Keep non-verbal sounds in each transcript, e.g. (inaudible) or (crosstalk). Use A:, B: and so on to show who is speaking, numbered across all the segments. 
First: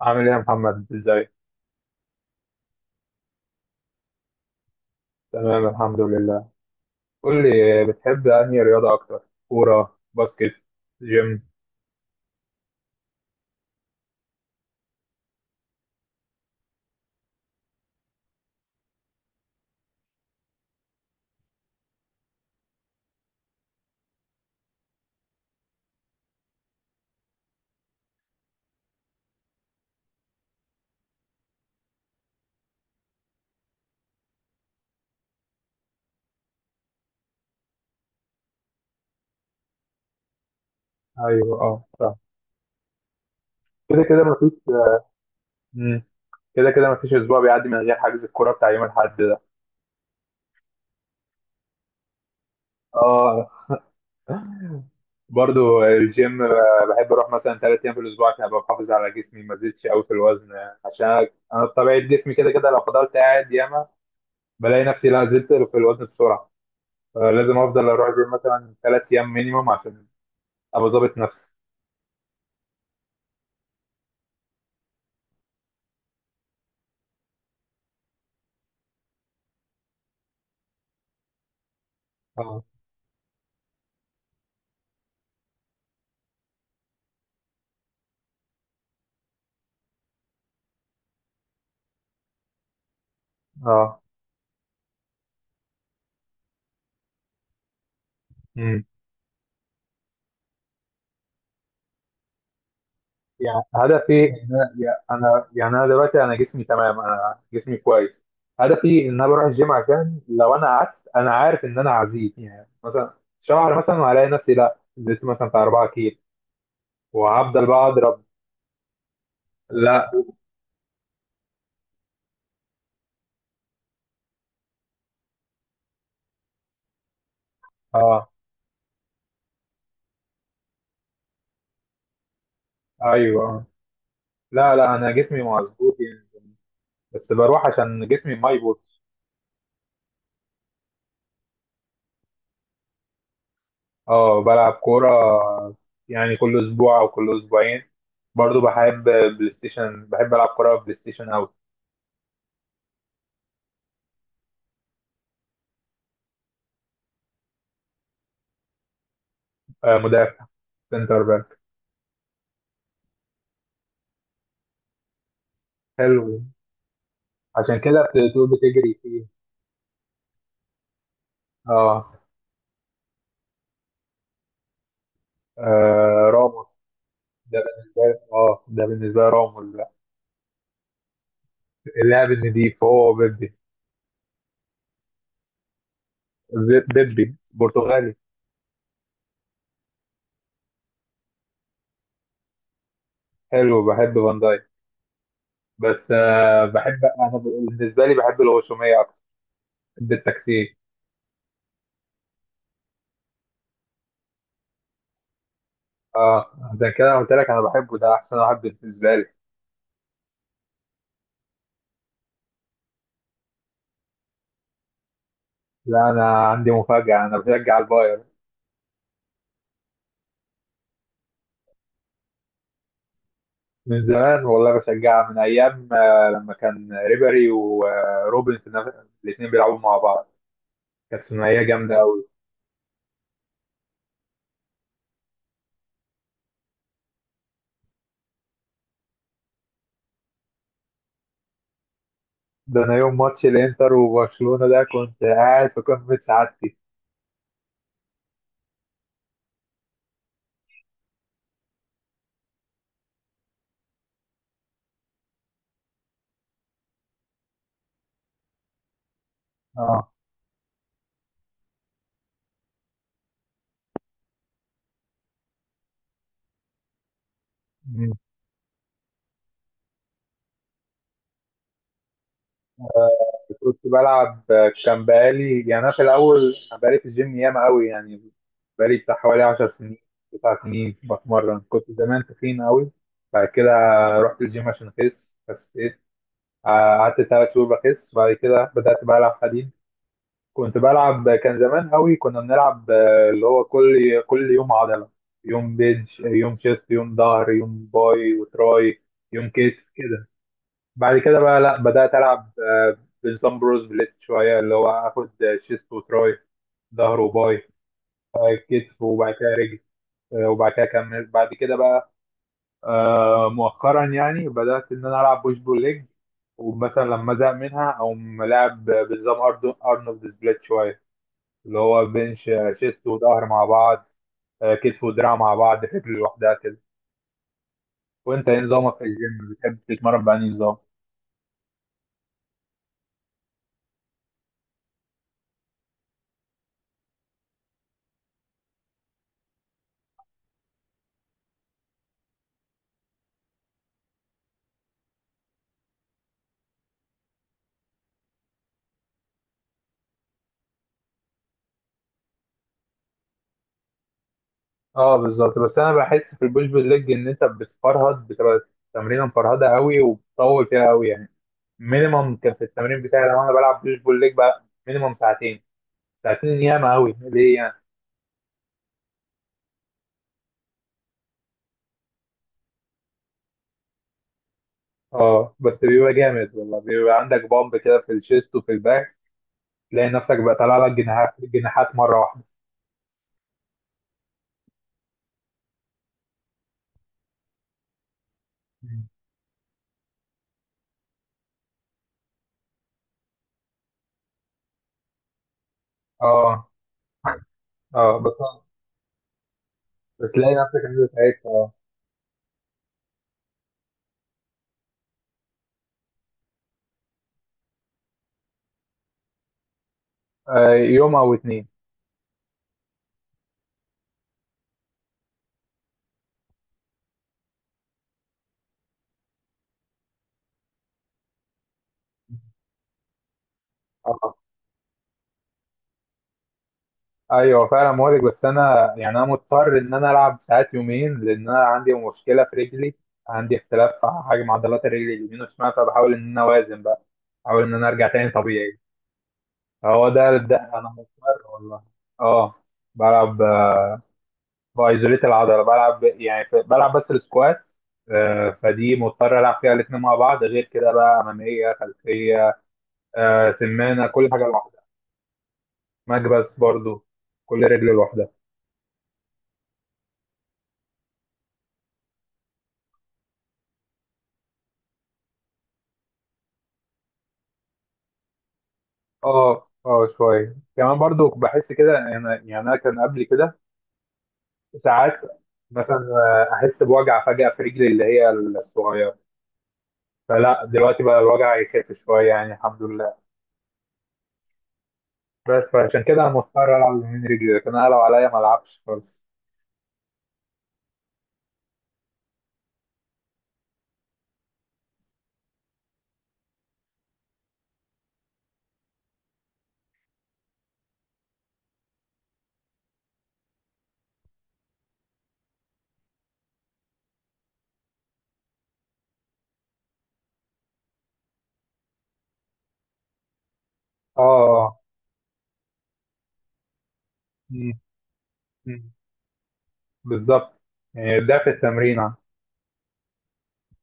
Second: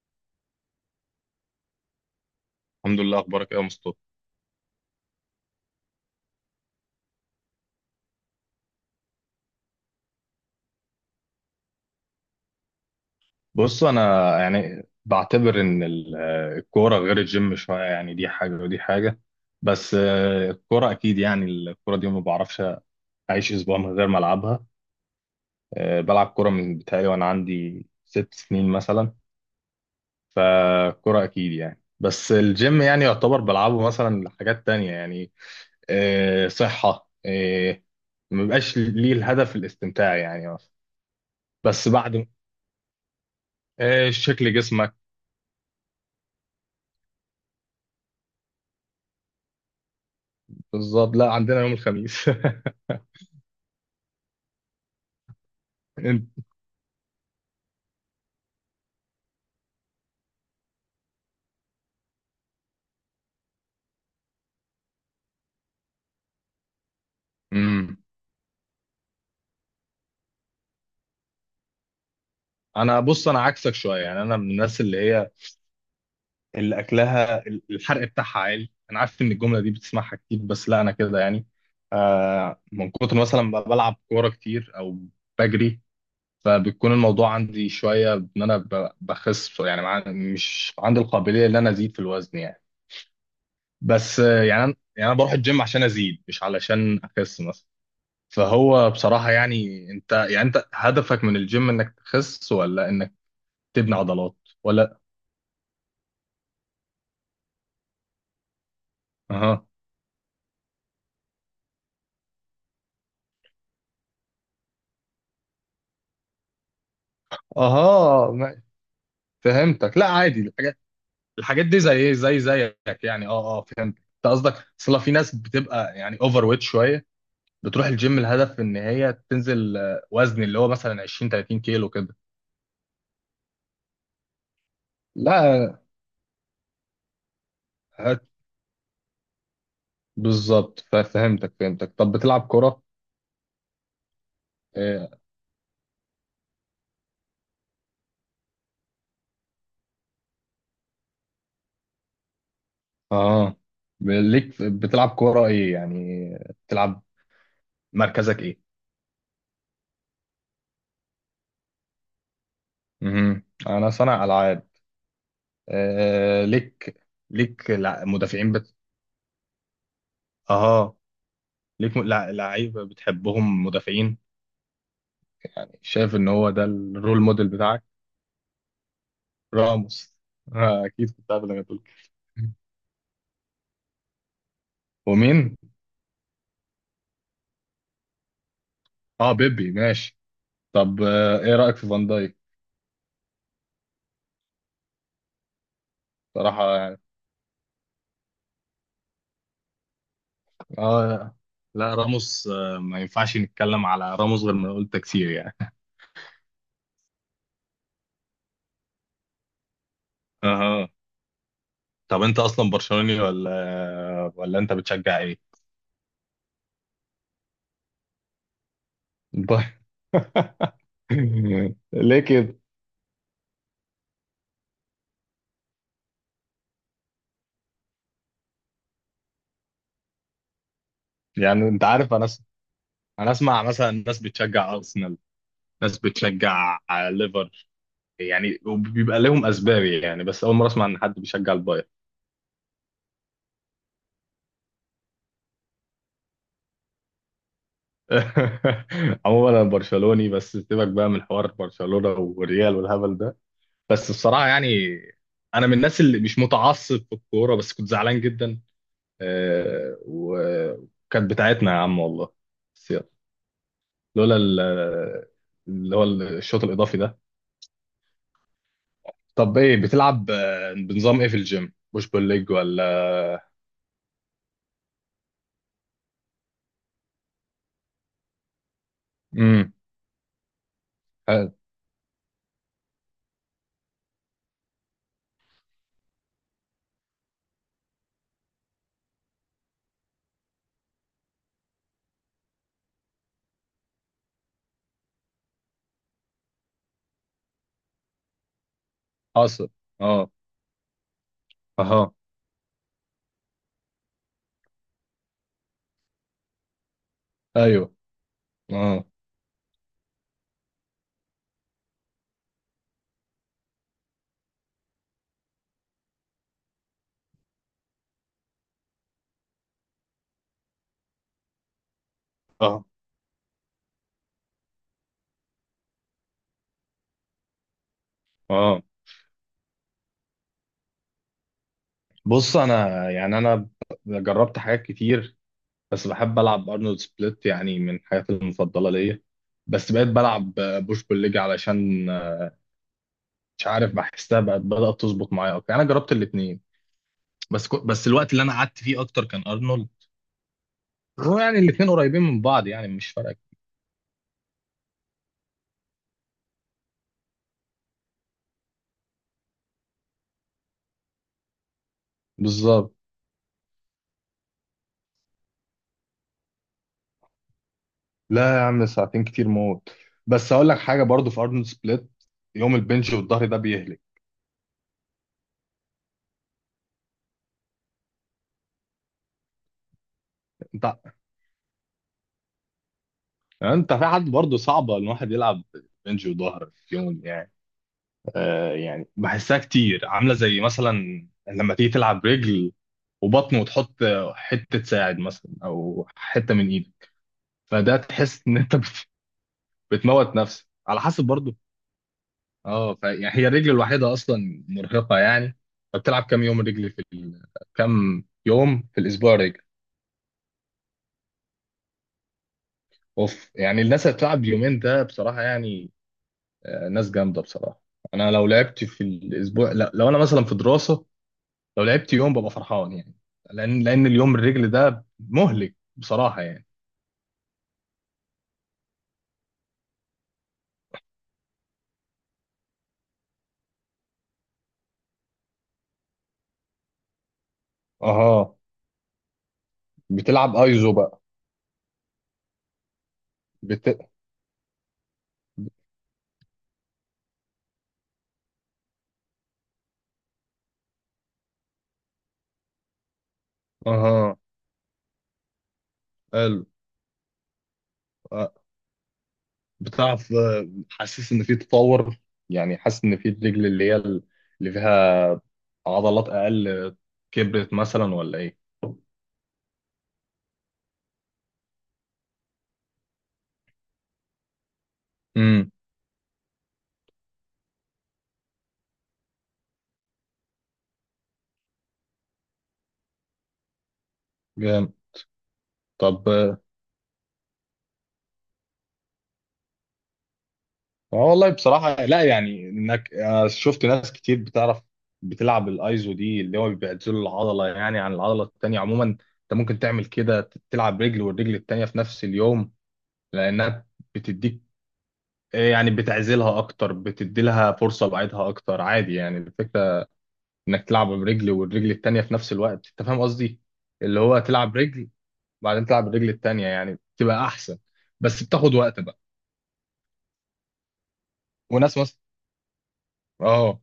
A: عامل ايه يا محمد ازاي؟
B: الحمد لله. اخبارك ايه يا مصطفى؟
A: تمام، الحمد لله. قول لي، بتحب انهي رياضه اكتر؟ كوره، باسكت، جيم؟
B: بص انا يعني بعتبر ان الكوره غير الجيم شويه، يعني دي حاجه ودي حاجه. بس الكوره اكيد يعني، الكوره دي ما بعرفش اعيش اسبوع من غير ما العبها. بلعب كوره من بتهيألي وانا عندي 6 سنين مثلا. فالكوره اكيد يعني. بس الجيم يعني يعتبر بلعبه مثلا لحاجات تانية يعني صحه، ما بيبقاش ليه الهدف الاستمتاع يعني مثلا.
A: ايوه، اه،
B: بس
A: صح.
B: بعد
A: كده كده مفيش.
B: شكل جسمك.
A: مم. كده كده مفيش اسبوع بيعدي من غير حجز الكوره بتاع يوم الاحد ده.
B: بالظبط، لا عندنا يوم الخميس.
A: اه، برضو
B: (laughs)
A: الجيم،
B: انت.
A: بحب اروح مثلا 3 ايام في الاسبوع عشان ابقى محافظ على جسمي، ما زدتش قوي في الوزن. عشان انا بطبيعه جسمي كده كده لو فضلت قاعد ياما بلاقي نفسي لا زدت في الوزن بسرعه. لازم افضل
B: امم
A: اروح الجيم مثلا 3 ايام مينيموم عشان ابقى ظابط نفسي.
B: انا، بص انا عكسك شويه يعني، انا من الناس اللي هي اللي اكلها الحرق بتاعها عالي. انا عارف ان الجمله دي بتسمعها كتير، بس لا انا كده يعني، آه،
A: اه،
B: من كتر مثلا ما بلعب كوره كتير او بجري. فبتكون الموضوع عندي شويه ان انا بخس يعني، مش عندي القابليه ان انا ازيد في الوزن يعني.
A: اه،
B: بس يعني انا بروح الجيم عشان ازيد مش علشان اخس مثلا.
A: امم،
B: فهو بصراحة يعني، انت يعني انت هدفك من الجيم انك تخس ولا انك
A: يعني
B: تبني
A: هدفي
B: عضلات
A: ان انا
B: ولا؟
A: يعني انا دلوقتي، انا جسمي تمام، انا جسمي كويس. هدفي ان انا بروح
B: اها.
A: الجيم عشان لو انا قعدت انا عارف ان انا هزيد، يعني مثلا شهر مثلا، وهلاقي نفسي لا زدت مثلا بتاع 4 كيلو وهفضل بقى اضرب.
B: اها. فهمتك. لا
A: لا،
B: عادي الحاجات، دي زي ايه، زي زيك يعني. اه اه فهمت انت قصدك. اصل في ناس بتبقى يعني اوفر ويت شوية، بتروح الجيم
A: اه،
B: الهدف ان هي تنزل وزن اللي هو مثلا 20 30 كيلو كده.
A: ايوه آه. لا لا، انا جسمي
B: لا
A: مظبوط يعني، بس بروح عشان
B: هت-
A: جسمي ما يبوظ.
B: بالظبط. ففهمتك فهمتك. طب بتلعب كرة؟
A: اه، بلعب كورة
B: اه
A: يعني كل أسبوع أو كل أسبوعين. برضو بحب بلاي ستيشن، بحب ألعب كورة بلاي ستيشن أوي.
B: آه. ليك بتلعب كرة ايه يعني؟ بتلعب، مركزك ايه؟
A: آه، مدافع، سنتر باك.
B: مهم. انا صانع العاب.
A: حلو،
B: آه ليك. ليك
A: عشان كده بتقول
B: مدافعين
A: بتجري فيه.
B: اه ليك
A: اه،
B: لعيبه بتحبهم مدافعين؟ شايف ان
A: آه
B: هو ده
A: راموس.
B: الرول موديل
A: ده
B: بتاعك
A: بالنسبة لي، اه ده بالنسبة لي راموس بقى.
B: راموس؟ آه اكيد كنت عارف انك هتقول كده.
A: اللاعب النضيف هو بيبي.
B: ومين؟
A: بيبي برتغالي.
B: اه بيبي ماشي. طب آه ايه رايك في فان دايك؟
A: حلو، بحب فان دايك، بس آه
B: صراحه يعني.
A: بحب أنا، بالنسبة لي بحب الغشومية أكتر، بحب التكسير.
B: اه لا راموس آه، ما ينفعش نتكلم على راموس غير ما قلت كتير يعني.
A: اه، عشان كده أنا قلت لك أنا بحبه، ده أحسن واحد بالنسبة لي.
B: اها. طب انت اصلا برشلوني ولا انت بتشجع ايه؟
A: لا، انا عندي مفاجأة، انا بشجع الباير
B: (laughs) (laughs) ليه كده؟
A: من زمان، والله بشجعها من ايام، لما كان ريبري وروبن في نفس، الاثنين بيلعبوا مع بعض، كانت ثنائية
B: يعني انت
A: جامدة
B: عارف،
A: قوي.
B: انا اسمع مثلا ناس بتشجع ارسنال، ناس بتشجع ليفر يعني، وبيبقى لهم اسباب يعني. بس اول مره اسمع ان حد بيشجع البايرن.
A: ده انا يوم ماتش الانتر وبرشلونة ده كنت قاعد في قمة سعادتي.
B: (laughs) عموما انا برشلوني، بس سيبك بقى من حوار برشلونه والريال والهبل ده. بس بصراحه يعني انا من الناس اللي مش متعصب في الكوره، بس كنت زعلان جدا،
A: اه.
B: وكانت بتاعتنا يا عم والله. بس يلا. لولا اللي هو الشوط الاضافي ده.
A: مم.
B: طب ايه بتلعب بنظام ايه في الجيم، بوش بول ليج ولا؟
A: كنت بلعب، كان بقالي يعني انا في الاول، بقالي في الجيم ياما قوي يعني، بقالي بتاع حوالي 10
B: امم.
A: سنين، 9 سنين
B: حلو.
A: بتمرن. كنت زمان تخين قوي، بعد كده رحت الجيم عشان اخس بس. قعدت 3 شهور بخس، بعد كده بدأت بلعب حديد. كنت بلعب، كان زمان قوي كنا بنلعب، اللي هو كل يوم عضلة: يوم بيدج، يوم شيست، يوم ظهر، يوم باي وتراي، يوم
B: حاصل.
A: كتف كده.
B: اه.
A: بعد كده بقى، لا، بدأت
B: اها.
A: ألعب، بنظام بروز بليت شوية، اللي هو آخد شيست وتراي، ظهر وباي،
B: ايوه.
A: كتف،
B: اه.
A: وبعد كده رجل، وبعد كده أكمل بعد كده بقى، مؤخرا يعني بدأت إن أنا ألعب بوش بول ليج. ومثلا لما أزهق منها أو ملاعب بنظام أرنولد سبليت شوية، اللي هو بنش،
B: اه.
A: شيست وظهر مع بعض، كتف ودراع مع بعض، رجل لوحدها كده. وأنت إيه
B: اه
A: نظامك في الجيم، بتحب تتمرن بأنهي نظام؟
B: بص انا يعني جربت حاجات كتير. بس بحب العب ارنولد سبليت يعني من الحاجات المفضله ليا. بس بقيت بلعب بوش بول ليج علشان مش عارف بحسها بقت بدات تظبط معايا اكتر يعني. انا جربت الاثنين بس بس الوقت اللي انا قعدت فيه اكتر كان ارنولد. هو يعني الاثنين قريبين من بعض يعني مش فارقه.
A: أه، بالظبط، بس أنا بحس في البوش بول ليج إن أنت بتفرهد، بتبقى تمرينة مفرهدة قوي وبتطول فيها قوي يعني. مينيمم كان في
B: بالظبط.
A: التمرين بتاعي، لو أنا بلعب بوش بول ليج بقى مينيمم ساعتين. ساعتين ياما قوي ليه يعني.
B: لا يا عم ساعتين كتير موت. بس اقول لك حاجه برضو في ارنولد سبليت، يوم البنج والظهر ده بيهلك.
A: اه، بس بيبقى جامد، والله بيبقى عندك بامب كده في الشيست وفي الباك، تلاقي نفسك بقى طالع لك
B: انت
A: جناحات جناحات مره واحده.
B: انت في حد برضو صعبه الواحد يلعب بنج وظهر في يوم يعني. آه
A: مم.
B: يعني بحسها كتير عامله زي مثلا لما تيجي تلعب رجل وبطن وتحط حته ساعد مثلا او حته من
A: اه،
B: ايدك. فده
A: اه، بس
B: تحس ان انت بتموت
A: بتلاقي
B: نفسك
A: نفسك
B: على
A: انت
B: حسب
A: تعبت،
B: برضو.
A: اه.
B: اه يعني هي الرجل الوحيده اصلا مرهقه يعني. فبتلعب كام يوم رجل في كام يوم في الاسبوع رجل؟
A: آه، يوم او اتنين.
B: اوف يعني الناس اللي بتلعب يومين ده بصراحه يعني، ناس جامده بصراحه. انا لو لعبت في الاسبوع، لا لو انا مثلا في دراسه لو لعبت يوم ببقى فرحان يعني. لان
A: اه،
B: اليوم الرجل ده مهلك بصراحه يعني.
A: ايوه، فعلا مهلك، بس انا يعني انا مضطر ان انا العب ساعات يومين، لان انا عندي مشكله في رجلي. عندي اختلاف في حجم عضلات الرجل اليمين والشمال، فبحاول ان انا اوازن بقى، احاول ان انا ارجع تاني
B: اها.
A: طبيعي. هو ده
B: بتلعب
A: ده انا
B: ايزو بقى؟
A: مضطر والله. اه، بلعب
B: بت...
A: بايزوليت العضله بلعب يعني، بلعب بس السكوات. فدي مضطر العب فيها الاثنين مع بعض، غير كده بقى اماميه خلفيه، سمانه كل
B: اها
A: حاجه لوحدها. مكبس
B: حلو.
A: برضو، كل رجل لوحدها.
B: آه، بتعرف حاسس ان في تطور يعني، حاسس ان في الرجل اللي هي اللي فيها عضلات اقل كبرت مثلا ولا ايه؟
A: اه، اه، شويه كمان برضو بحس كده، انا يعني انا كان قبل كده ساعات
B: امم.
A: مثلا، احس بوجع فجاه في رجلي اللي هي الصغيره. فلا دلوقتي بقى الوجع يخف شويه يعني، الحمد لله.
B: جامد.
A: بس فعشان كده انا
B: طب
A: مضطر العب من رجلي، لكن انا لو عليا ما العبش خالص.
B: اه والله بصراحة، لا يعني انك شفت ناس كتير بتعرف بتلعب الايزو دي اللي هو بيعزل العضلة يعني عن العضلة التانية. عموما انت ممكن تعمل كده تلعب رجل والرجل التانية في نفس اليوم لانها بتديك يعني بتعزلها اكتر، بتدي لها فرصة بعيدها اكتر عادي يعني. الفكرة انك تلعب برجل والرجل التانية في نفس الوقت، انت فاهم قصدي؟ اللي
A: اه
B: هو تلعب
A: آه.
B: رجل وبعدين تلعب الرجل التانية يعني بتبقى احسن، بس بتاخد
A: مم.
B: وقت بقى.
A: بالظبط. يعني ده في
B: وناس
A: التمرين.
B: مثلا، اه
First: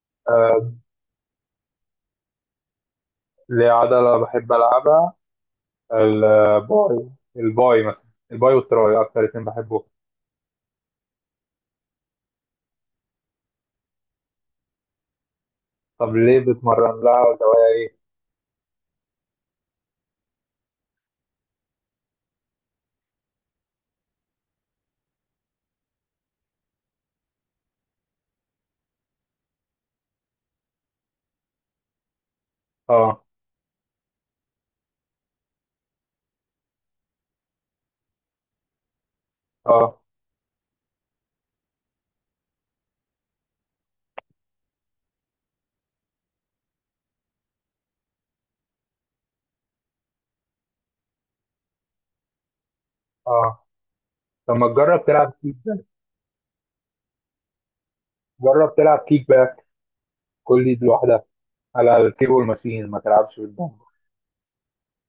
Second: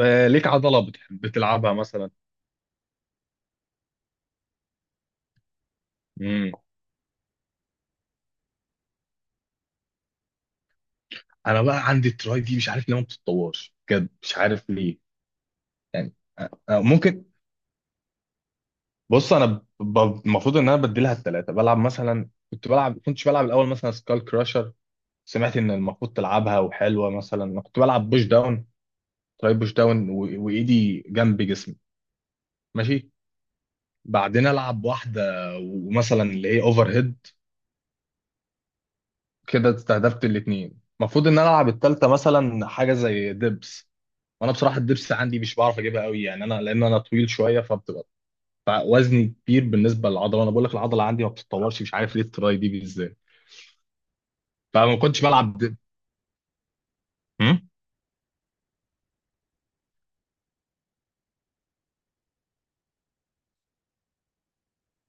B: ليك
A: آه،
B: عضلة بتلعبها مثلا.
A: ليه عضلة بحب ألعبها،
B: مم.
A: الباي. الباي مثلا، الباي والتراي أكتر اتنين بحبهم.
B: انا بقى عندي التراي دي مش عارف ليه ما بتتطورش بجد مش عارف ليه يعني.
A: طب ليه بتمرن لها
B: ممكن.
A: ولا هو إيه؟
B: بص انا المفروض ان انا بديلها الثلاثه، بلعب مثلا كنتش بلعب الاول مثلا سكال كراشر. سمعت ان المفروض تلعبها وحلوه. مثلا أنا كنت بلعب بوش داون، تراي بوش داون وايدي جنب جسمي ماشي.
A: آه،
B: بعدين العب واحده ومثلا اللي هي اوفر هيد كده،
A: آه،
B: استهدفت الاثنين. المفروض ان انا العب الثالثه مثلا حاجه زي دبس. وانا بصراحه الدبس عندي مش بعرف اجيبها قوي يعني، انا لان انا طويل شويه فبتبقى وزني كبير بالنسبه للعضله. انا بقول لك العضله عندي ما بتتطورش مش عارف ليه التراي دي بالذات.
A: آه. طب ما
B: فما
A: تجرب
B: كنتش
A: تلعب كيك
B: بلعب
A: بقى،
B: هم؟
A: جرب تلعب كيك بقى، كل دي لوحدها، على الكيبل ماشين، ما تلعبش بالدمبل.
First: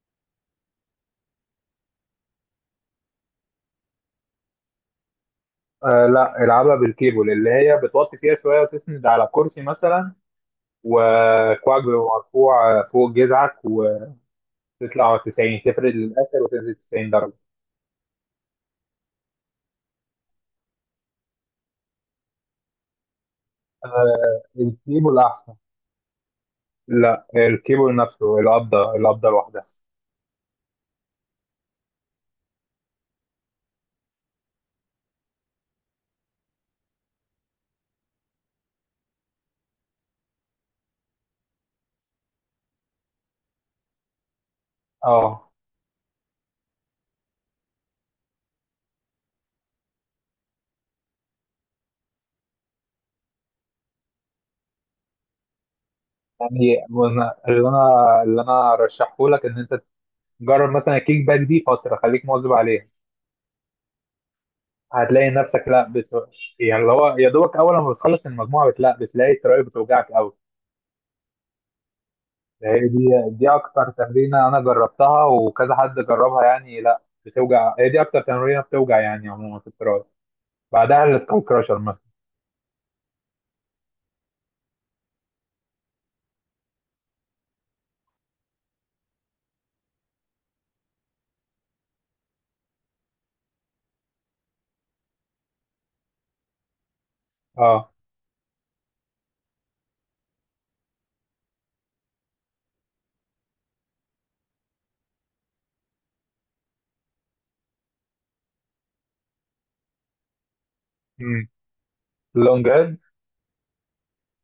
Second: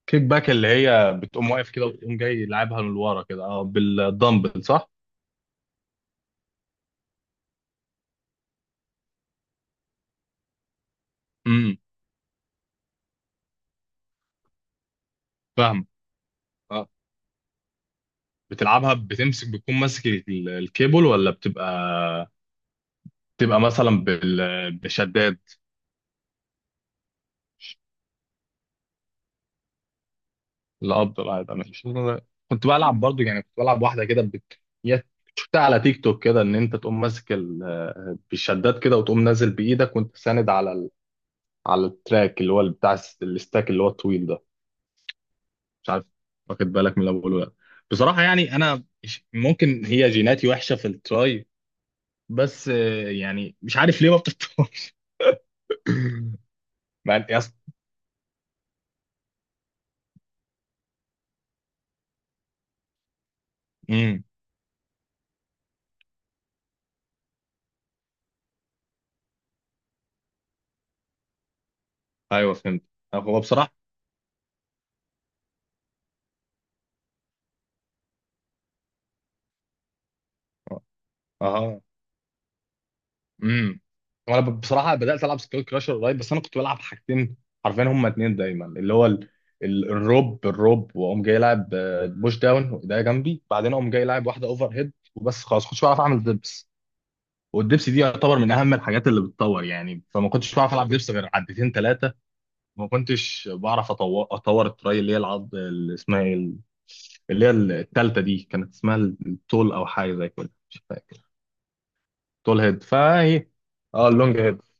B: كيك باك اللي هي بتقوم واقف كده وتقوم جاي لعبها من ورا كده اه بالدمبل صح؟
A: آه لا، العبها بالكيبل، اللي هي بتوطي فيها شوية وتسند على كرسي مثلا،
B: امم.
A: وكوعك بيبقى مرفوع فوق جذعك، وتطلع 90
B: فاهم.
A: تفرد للآخر وتنزل
B: اه.
A: 90 درجة.
B: بتلعبها، بتمسك بتكون ماسك الكيبل ولا بتبقى، بتبقى مثلا
A: الكيبل
B: بشداد؟
A: احسن. لا، الكيبل نفسه، القبضه، القبضه لوحدها.
B: الاب الابيض انا مش كنت بلعب برضو يعني كنت بلعب واحده كده هي شفتها على تيك توك كده ان انت تقوم ماسك بالشدات كده وتقوم نازل بايدك وانت ساند على على التراك اللي هو بتاع الستاك اللي هو الطويل ده.
A: اه،
B: مش عارف واخد بالك من اللي بقوله ده؟ بصراحه يعني انا ممكن هي جيناتي وحشه في التراي. بس يعني مش عارف ليه ما بتطورش. (laughs)
A: يعني
B: مع إن- يا
A: اللي
B: اسطى-
A: انا اللي انا ارشحه لك ان انت تجرب مثلا الكيك باك دي فتره، خليك مواظب عليها.
B: امم.
A: هتلاقي نفسك، لا يعني اللي هو يا دوبك اول ما بتخلص المجموعه، لا بتلاقي التراي بتوجعك قوي.
B: ايوه
A: هي
B: فهمت.
A: دي
B: هو
A: دي
B: بصراحه،
A: اكتر تمرينه انا جربتها وكذا حد جربها يعني، لا بتوجع، هي دي اكتر تمرينه بتوجع يعني، عموما في التراي، بعدها السكاي كراشر
B: اه.
A: مثلا.
B: امم. وانا بصراحه بدات العب سكيل كراشر قريب. بس انا كنت بلعب حاجتين حرفيا، هما اتنين دايما، اللي هو الروب، واقوم جاي لاعب بوش داون وايديا جنبي. بعدين اقوم جاي لاعب واحده اوفر هيد وبس خلاص، كنتش بعرف اعمل دبس. والدبس
A: اه،
B: دي يعتبر من اهم الحاجات اللي بتطور يعني، فما كنتش بعرف العب دبس غير عدتين ثلاثه. وما كنتش بعرف اطور التراي اللي هي العض اللي اسمها ايه اللي هي الثالثه دي كانت اسمها التول او حاجه زي كده مش فاكر.
A: امم،
B: تول هيد
A: اللونج.
B: فهي. اه اللونج هيد.